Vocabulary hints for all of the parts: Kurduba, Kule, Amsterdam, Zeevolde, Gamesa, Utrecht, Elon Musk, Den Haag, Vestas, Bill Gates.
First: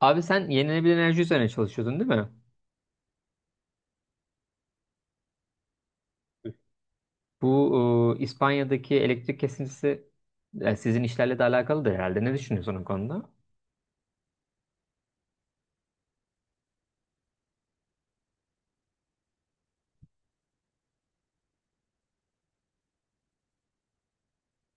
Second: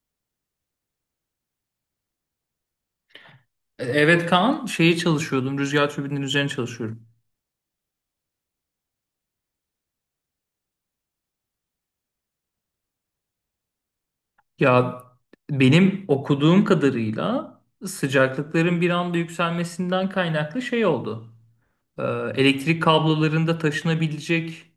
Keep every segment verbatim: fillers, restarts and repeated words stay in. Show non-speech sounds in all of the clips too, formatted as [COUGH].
Abi sen yenilenebilir enerji üzerine çalışıyordun değil mi? E, Evet Kaan, şeyi çalışıyordum. Rüzgar türbininin üzerine çalışıyorum. Bu e, İspanya'daki elektrik kesintisi e, sizin işlerle de alakalıdır herhalde. Ne düşünüyorsun o konuda? Ya benim okuduğum kadarıyla sıcaklıkların bir anda yükselmesinden kaynaklı şey oldu. Ee, Elektrik kablolarında taşınabilecek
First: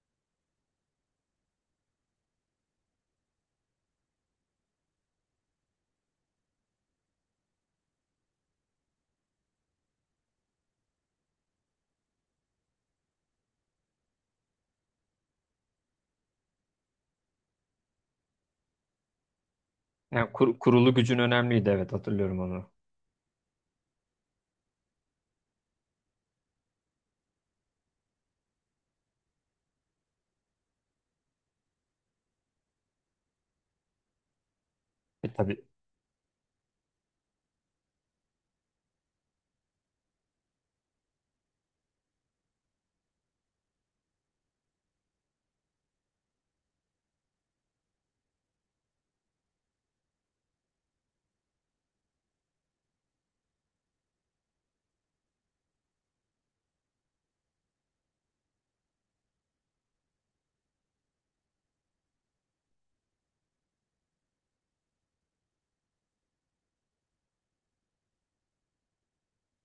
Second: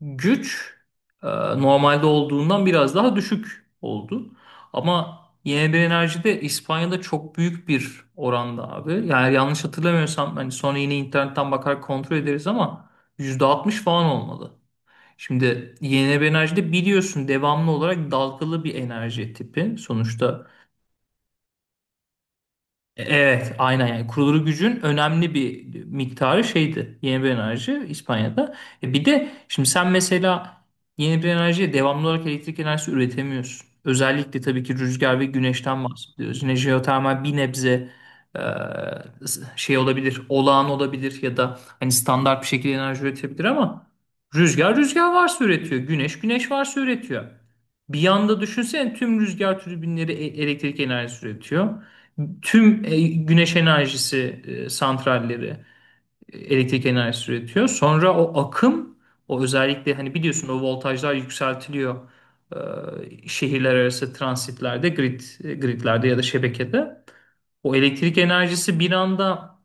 güç e, normalde olduğundan biraz daha düşük oldu. Ama yenilenebilir enerjide İspanya'da çok büyük bir oranda abi. Yani yanlış hatırlamıyorsam hani sonra yine internetten bakar kontrol ederiz ama yüzde altmış falan olmalı. Şimdi yenilenebilir enerji de biliyorsun devamlı olarak dalgalı bir enerji tipi. Yani Sonuçta kur- kurulu gücün önemliydi. Evet, hatırlıyorum onu. e- evet, aynen yani kurulu gücün önemli bir miktarı şeydi yenilenebilir enerji İspanya'da. E bir de şimdi sen mesela yenilenebilir enerjiye devamlı olarak elektrik enerjisi üretemiyorsun. Özellikle tabii ki rüzgar ve E, tabii. güneşten bahsediyoruz. Yine jeotermal bir nebze e, şey olabilir, olağan olabilir ya da hani standart bir şekilde enerji üretebilir ama rüzgar rüzgar varsa üretiyor, güneş güneş varsa üretiyor. Bir yanda düşünsene tüm rüzgar türbinleri e- elektrik enerjisi üretiyor, tüm e, güneş enerjisi e, santralleri e, elektrik enerjisi üretiyor. Sonra o akım, o özellikle hani biliyorsun o voltajlar yükseltiliyor, e, şehirler arası transitlerde, grid e, gridlerde ya da şebekede. O elektrik enerjisi bir anda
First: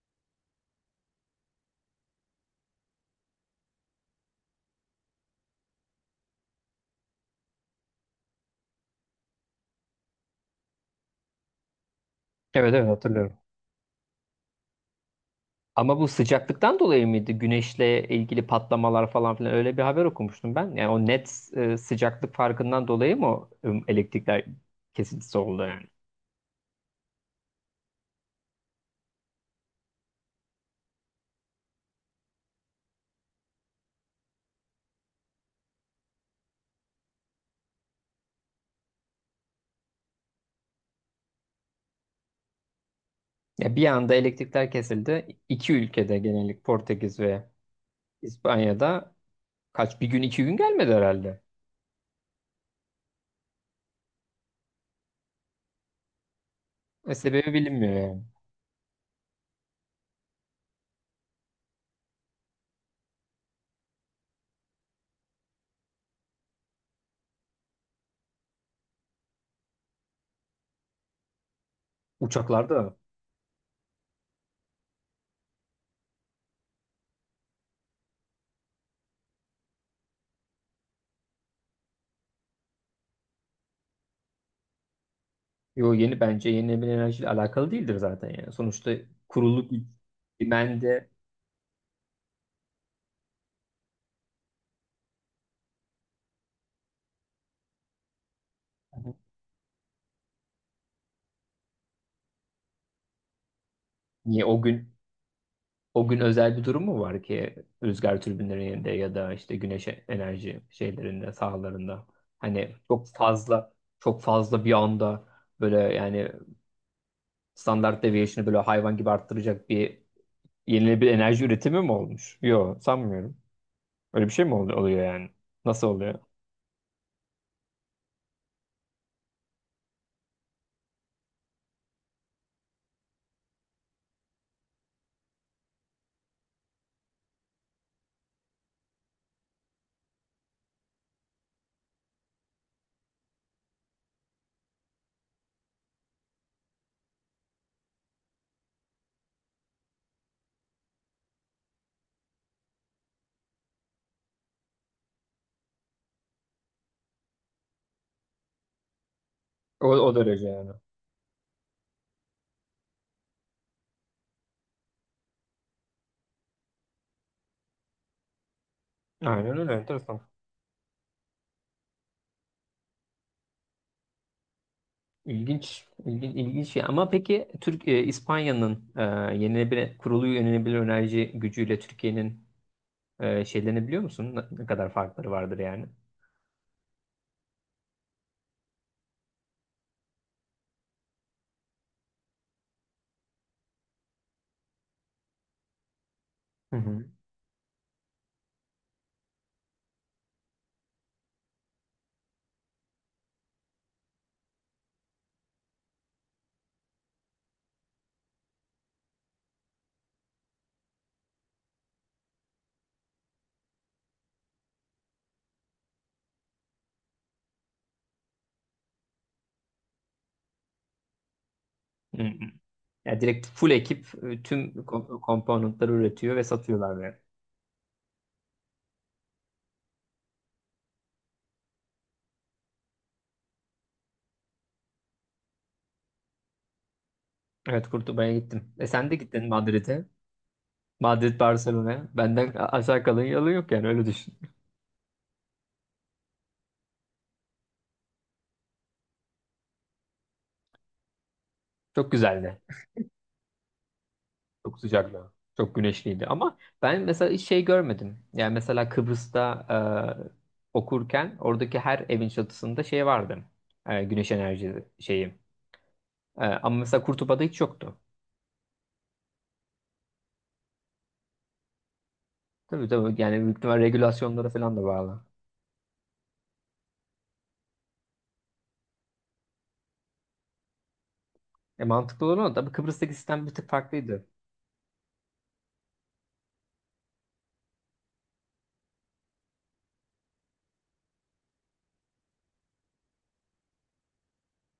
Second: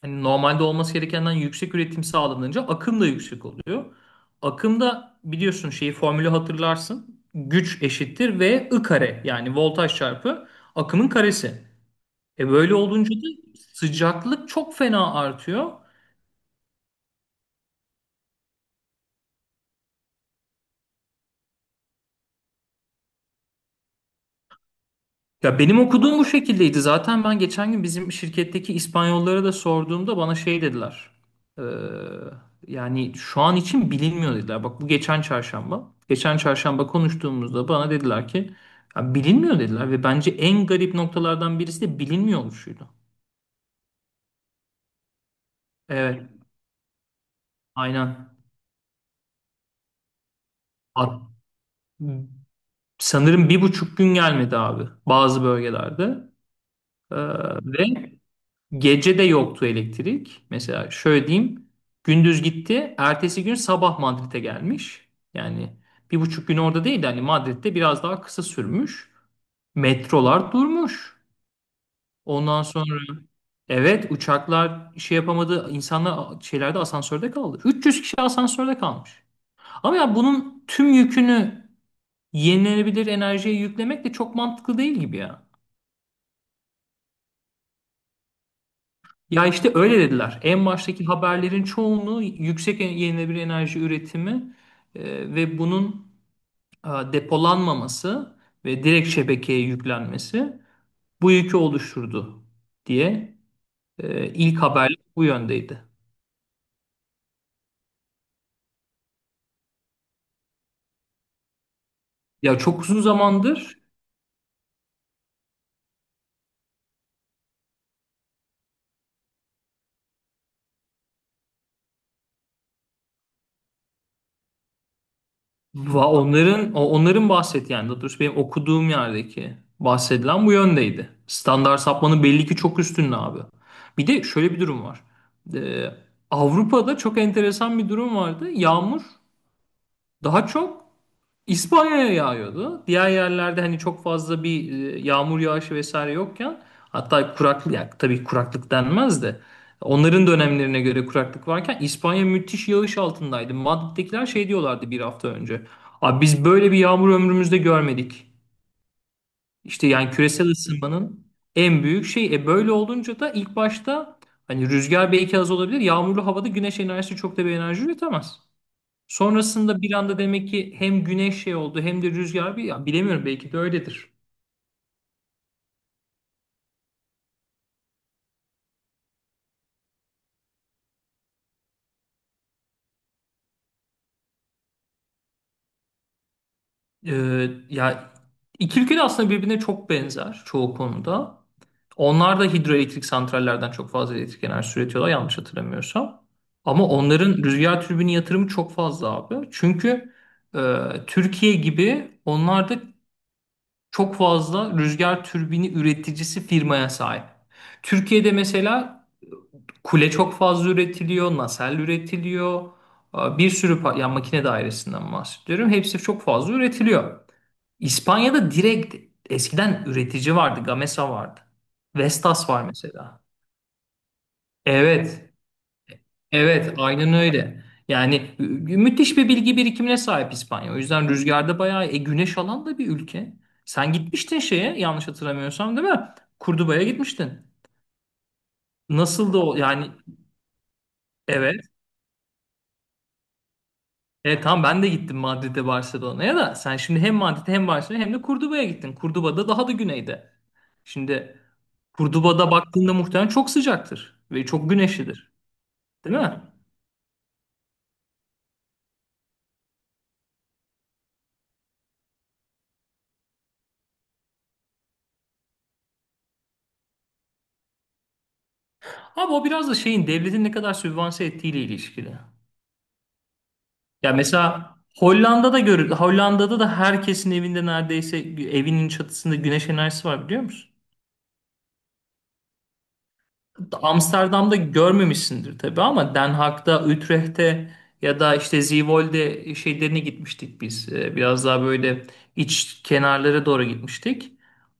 hani normalde olması gerekenden yüksek üretim sağlanınca akım da yüksek oluyor. Akımda biliyorsun şeyi formülü hatırlarsın. Güç eşittir V I kare yani voltaj çarpı akımın karesi. E Evet, böyle evet, olunca da hatırlıyorum. sıcaklık çok fena artıyor. Ama bu sıcaklıktan dolayı mıydı? Güneşle ilgili patlamalar falan filan, öyle bir haber okumuştum ben. Yani o net e, sıcaklık farkından dolayı mı o, e, elektrikler kesintisi Ya oldu benim yani? okuduğum bu şekildeydi. Zaten ben geçen gün bizim şirketteki İspanyollara da sorduğumda bana şey dediler. Ee, Yani şu an için bilinmiyor dediler. Bak bu geçen çarşamba. Geçen çarşamba konuştuğumuzda bana dediler ki "Ya bilinmiyor dediler ve bence en garip noktalardan birisi de bilinmiyor oluşuydu. Ya bir anda elektrikler kesildi. İki ülkede Evet, genellik, Portekiz ve aynen. İspanya'da. Kaç, bir gün iki gün gelmedi Hat- herhalde. Sanırım bir buçuk gün gelmedi abi bazı bölgelerde. E, Ee, sebebi ve bilinmiyor yani. Gece de yoktu elektrik. Mesela şöyle diyeyim. Gündüz gitti. Ertesi gün sabah Madrid'e gelmiş. Yani bir buçuk gün orada değil. Yani Madrid'de biraz daha kısa sürmüş. Metrolar durmuş. Ondan sonra Uçaklarda evet, uçaklar şey yapamadı. İnsanlar şeylerde asansörde kaldı. üç yüz kişi asansörde kalmış. Ama ya bunun tüm yükünü yenilenebilir enerjiye yüklemek de çok mantıklı değil gibi ya. yo, yeni bence yenilenebilir enerjiyle alakalı değildir zaten yani. Sonuçta Ya kurulu işte bir öyle dediler. En baştaki dümende haberlerin çoğunu yüksek en- yenilenebilir enerji üretimi e, ve bunun e, depolanmaması ve direkt şebekeye yüklenmesi bu yükü oluşturdu diye e, niye ilk o gün, haberler bu yöndeydi. o gün özel bir durum mu var ki rüzgar türbinlerinde ya da işte güneş enerji şeylerinde sahalarında Ya hani çok uzun çok fazla zamandır çok fazla bir anda böyle yani standart deviation'ı böyle hayvan gibi arttıracak bir yenilenebilir enerji üretimi mi olmuş? Yok, sanmıyorum. Öyle bir şey mi oluyor, oluyor yani? Nasıl Va- oluyor? onların o- onların bahsettiği yani daha doğrusu benim okuduğum yerdeki bahsedilen bu yöndeydi. Standart sapmanın belli ki çok üstünde abi. Bir de şöyle bir durum var. Ee, Avrupa'da çok enteresan bir durum vardı. Yağmur daha çok İspanya'ya yağıyordu. Diğer yerlerde hani çok fazla bir e, yağmur yağışı vesaire yokken, hatta kuraklık yani tabii kuraklık denmez de onların dönemlerine göre kuraklık varken İspanya müthiş yağış altındaydı. Madrid'dekiler şey diyorlardı bir hafta önce. Abi biz böyle bir yağmur ömrümüzde görmedik. O, İşte yani o derece küresel yani. ısınmanın en büyük şey. E böyle olunca da ilk başta hani rüzgar belki az olabilir. Yağmurlu havada güneş enerjisi çok da bir enerji üretemez. Aynen öyle, Sonrasında bir anda enteresan. demek ki hem güneş şey oldu hem de rüzgar bir ya bilemiyorum belki de öyledir. İlginç, ilginç, ilginç şey. Ama peki Türk e, İspanya'nın e, yenilenebilir kurulu yenilenebilir enerji gücüyle Türkiye'nin e, şeylerini biliyor musun? Ne, ne kadar farkları vardır yani? Ee, ya iki ülke de aslında birbirine çok benzer çoğu konuda. Onlar da hidroelektrik santrallerden çok fazla elektrik enerjisi üretiyorlar yanlış hatırlamıyorsam. Hı Ama hı. onların rüzgar türbini yatırımı çok fazla abi. Çünkü e, Türkiye gibi onlar da çok fazla rüzgar türbini üreticisi firmaya sahip. Türkiye'de mesela kule çok fazla üretiliyor, nasel üretiliyor. Aa, Bir sürü pa- yani makine dairesinden bahsediyorum. Hepsi çok fazla üretiliyor. İspanya'da direkt eskiden üretici vardı. Gamesa vardı. Hı hı. Vestas var mesela. Ya direkt full ekip e, tüm ko- Evet. komponentleri üretiyor ve Evet, satıyorlar aynen yani. öyle. Yani mü- müthiş bir bilgi birikimine sahip İspanya. O yüzden rüzgarda bayağı e, güneş alan da bir ülke. Sen gitmiştin şeye yanlış hatırlamıyorsam değil mi? Kurduba'ya gitmiştin. Evet, Kurtuba'ya gittim. E sen de Nasıl da gittin o yani, Madrid'e. Madrid, evet. Barcelona'ya. Benden a- aşağı kalın yalı yok, yani öyle düşün. Evet tamam, ben de gittim Madrid'e, Barcelona'ya, da sen şimdi hem Madrid'e hem Barcelona'ya hem de Kurduba'ya gittin. Kurduba da daha da güneyde. Şimdi Çok Kurduba'da güzeldi. baktığında muhtemelen çok sıcaktır ve çok Çok güneşlidir. sıcaktı. Çok Değil güneşliydi mi? ama ben mesela hiç şey görmedim. Yani mesela Kıbrıs'ta e, okurken oradaki her evin çatısında şey vardı. E, güneş enerji şeyi. E, ama mesela Kurtula'da hiç yoktu. Abi o biraz da şeyin devletin ne kadar sübvanse ettiğiyle ilişkili. Tabii, tabii, yani büyük ihtimal Ya regülasyonlara falan mesela da bağlı. Hollanda'da görüldü. Hollanda'da da herkesin evinde neredeyse evinin çatısında güneş enerjisi var biliyor musun? E, mantıklı olan o. Tabii Kıbrıs'taki sistem bir tık farklıydı. Amsterdam'da görmemişsindir tabii ama Den Haag'da, Utrecht'te ya da işte Zeevolde şeylerine gitmiştik biz. Ee, Biraz daha böyle iç kenarlara doğru gitmiştik.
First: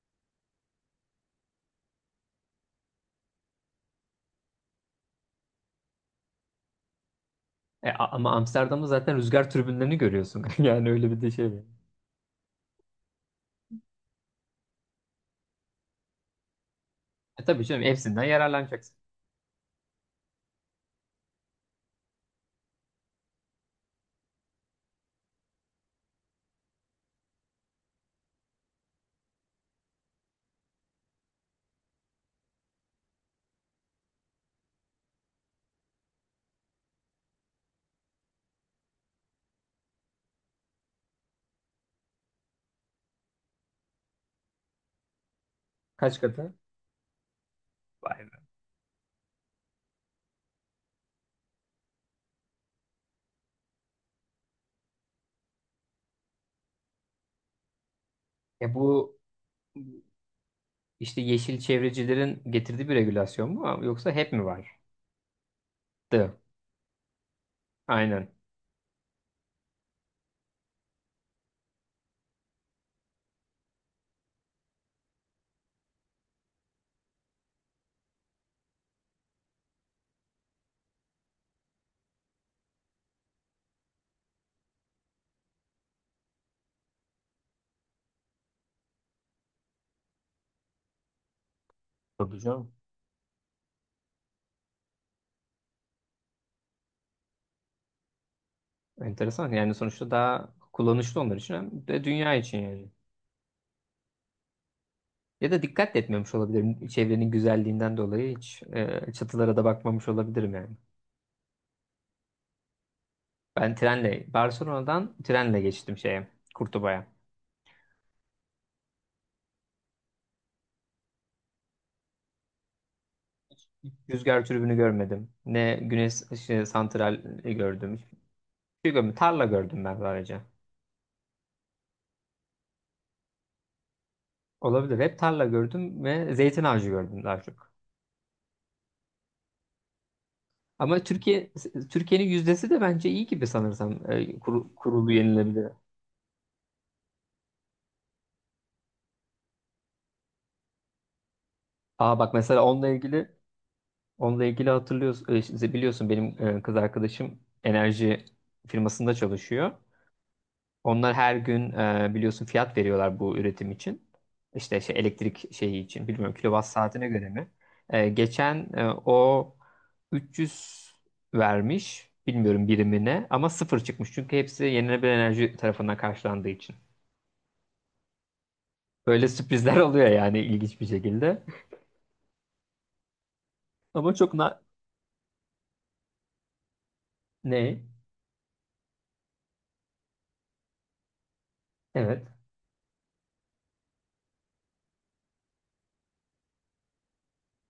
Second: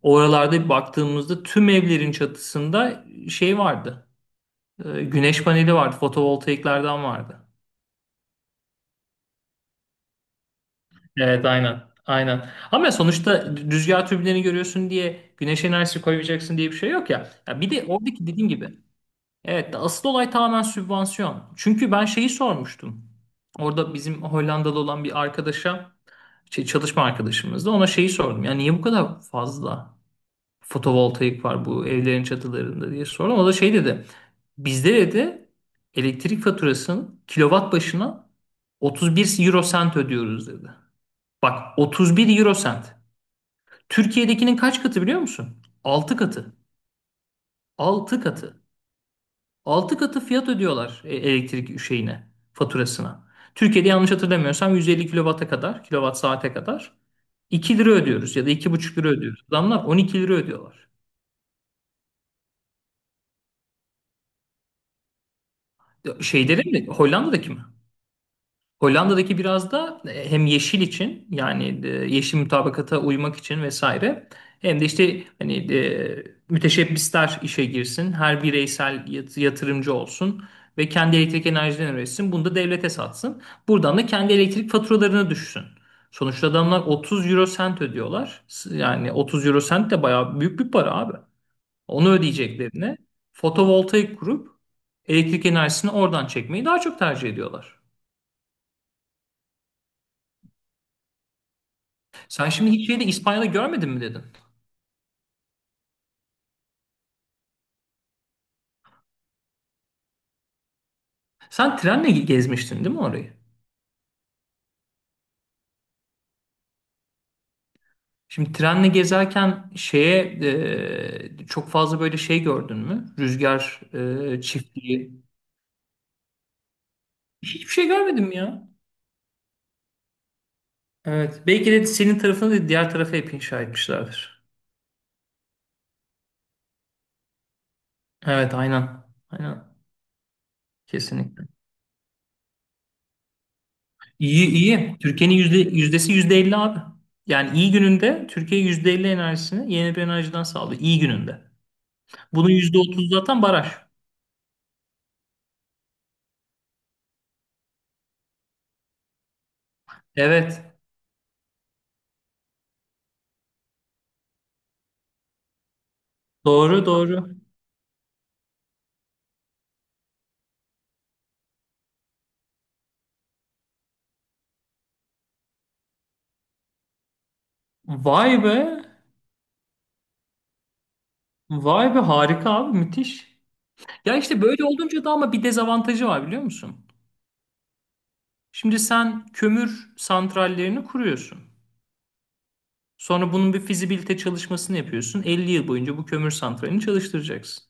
Oralarda baktığımızda tüm evlerin çatısında şey vardı. Ee, Güneş paneli vardı, fotovoltaiklerden vardı. E, a- ama Amsterdam'da zaten rüzgar türbinlerini görüyorsun. [LAUGHS] Yani öyle bir de Evet, şey var. aynen. Aynen. Ama sonuçta rüzgar türbinlerini görüyorsun diye güneş enerjisi koyacaksın diye bir şey yok ya. E, Ya tabii bir canım, de hepsinden oradaki dediğim gibi yararlanacaksın. evet, asıl olay tamamen sübvansiyon. Çünkü ben şeyi sormuştum. Orada bizim Hollandalı olan bir arkadaşa, şey, çalışma arkadaşımızda ona şeyi sordum. Yani niye bu kadar fazla fotovoltaik var bu evlerin çatılarında diye sordum. O da şey dedi. Bizde dedi elektrik faturasının kilowatt başına otuz bir euro sent ödüyoruz dedi. Bak otuz bir euro sent. Türkiye'dekinin kaç katı biliyor musun? Altı Kaç katı. katı? Altı Vay be. katı. Altı katı fiyat ödüyorlar e, elektrik şeyine, faturasına. Türkiye'de yanlış hatırlamıyorsam yüz elli kilowata kadar, kilowatt saate kadar iki lira ödüyoruz ya da E, iki bu buçuk lira ödüyoruz. Adamlar on iki lira ödüyorlar. İşte yeşil çevrecilerin getirdiği bir regülasyon mu, ama yoksa hep mi vardı? Şeyleri mi? Hollanda'daki mi? Aynen. Hollanda'daki biraz da e, hem yeşil için yani e, yeşil mutabakata uymak için vesaire, hem de işte hani e, müteşebbisler işe girsin, her bireysel yat- yatırımcı olsun ve kendi elektrik enerjiden üretsin, bunu da devlete satsın. Buradan da kendi elektrik faturalarını düşsün. Sonuçta adamlar otuz euro sent ödüyorlar. S- Yani otuz euro sent de bayağı büyük bir para abi. Onu Tabii canım. ödeyeceklerine fotovoltaik kurup elektrik enerjisini oradan çekmeyi daha çok tercih ediyorlar. Enteresan. Yani sonuçta daha kullanışlı onlar için, hem de dünya Sen için şimdi hiç yani. şeyde İspanya'da görmedin mi dedin? Ya da dikkat de etmemiş olabilirim. Çevrenin güzelliğinden dolayı hiç e, çatılara da bakmamış olabilirim yani. Sen trenle gezmiştin değil mi orayı? Ben trenle, Barcelona'dan trenle geçtim şeye, Kurtuba'ya. Şimdi trenle gezerken şeye e, çok fazla böyle şey gördün mü? Rüzgar Hiç e, rüzgar türbünü çiftliği. görmedim. Ne güneş ışığı santral Hiçbir şey gördüm. Hiçbir görmedim ya. şey görmedim. Tarla gördüm ben sadece. Evet. Belki de senin tarafını da diğer tarafa hep inşa etmişlerdir. Olabilir. Hep tarla gördüm ve zeytin ağacı gördüm daha çok. Evet aynen. Aynen. Ama Kesinlikle. Türkiye Türkiye'nin yüzdesi de bence iyi gibi, sanırsam e, İyi kuru- iyi. kurulu Türkiye'nin yüzde, yenilebilir. yüzdesi yüzde elli abi. Yani iyi gününde Türkiye yüzde elli enerjisini yeni bir enerjiden sağlıyor. İyi gününde. Aa, bak Bunun mesela yüzde onunla otuz ilgili zaten baraj. onunla ilgili hatırlıyorsun, e, şimdi biliyorsun benim e, kız arkadaşım enerji firmasında çalışıyor. Evet. Onlar her gün e, biliyorsun fiyat veriyorlar bu üretim için. İşte şey, elektrik şeyi için, bilmiyorum, kilowatt Doğru saatine göre doğru. mi? E, geçen e, o üç yüz vermiş, bilmiyorum birimine, ama sıfır çıkmış çünkü hepsi yenilenebilir enerji tarafından karşılandığı için. Vay be. Böyle sürprizler oluyor yani, ilginç bir şekilde. Vay be harika abi müthiş. Ama Ya çok işte na, böyle olunca da ama bir dezavantajı var biliyor musun? ne? Şimdi sen kömür santrallerini kuruyorsun. Evet. Sonra bunun bir fizibilite çalışmasını yapıyorsun. Elli yıl boyunca bu kömür santralini çalıştıracaksın.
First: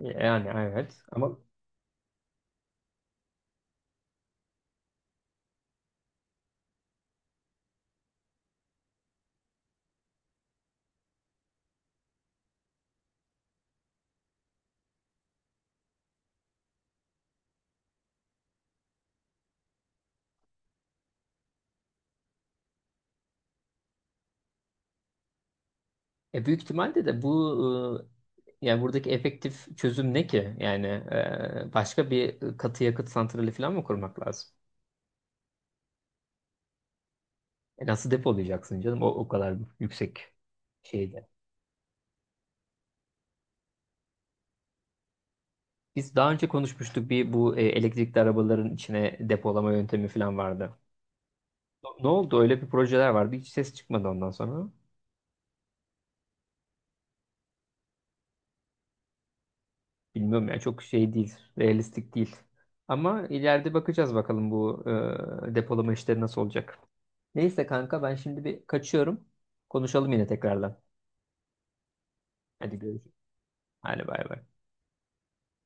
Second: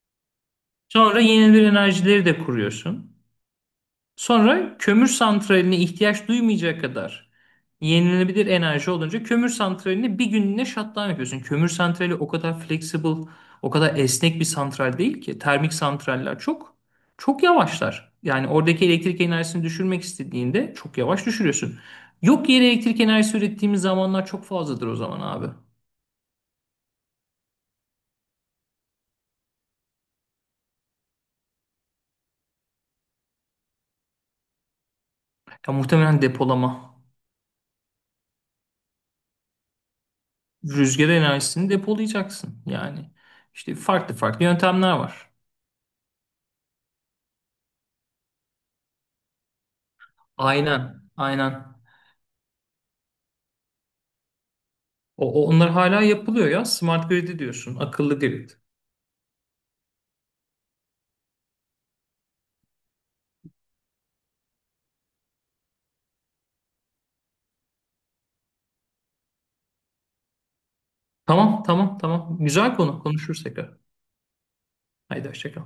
Yani evet. Sonra Ama yenilenebilir enerjileri de kuruyorsun. Sonra kömür santraline ihtiyaç duymayacak kadar yenilenebilir enerji olunca kömür santralini bir günlüğüne shutdown yapıyorsun. Kömür santrali o kadar flexible, o kadar esnek bir santral değil ki. Termik santraller çok çok yavaşlar. Yani oradaki elektrik enerjisini düşürmek istediğinde çok yavaş düşürüyorsun. Yok yere elektrik enerjisi ürettiğimiz zamanlar çok fazladır o zaman abi. e, büyük ihtimalle de bu, e, yani buradaki efektif çözüm ne ki? Yani e, başka bir katı yakıt santrali falan mı kurmak lazım? Ya muhtemelen depolama. E, nasıl depolayacaksın canım, o, o kadar yüksek Rüzgar şeyde. enerjisini depolayacaksın yani. İşte farklı farklı yöntemler var. Biz daha önce konuşmuştuk bir, bu e, elektrikli arabaların içine depolama yöntemi falan vardı. Aynen, aynen. Ne oldu? Öyle bir projeler vardı. Hiç ses çıkmadı ondan sonra. O, o- onlar hala yapılıyor ya. Smart grid diyorsun. Akıllı grid. Bilmiyorum ya, çok şey değil, realistik değil. Ama ileride bakacağız bakalım bu e, depolama işleri nasıl olacak. Neyse kanka, ben şimdi bir kaçıyorum. Konuşalım yine tekrardan. Tamam, tamam, tamam. Güzel Hadi konu. görüşürüz. Konuşuruz tekrar. Hadi bay bay. Haydi hoşça kal.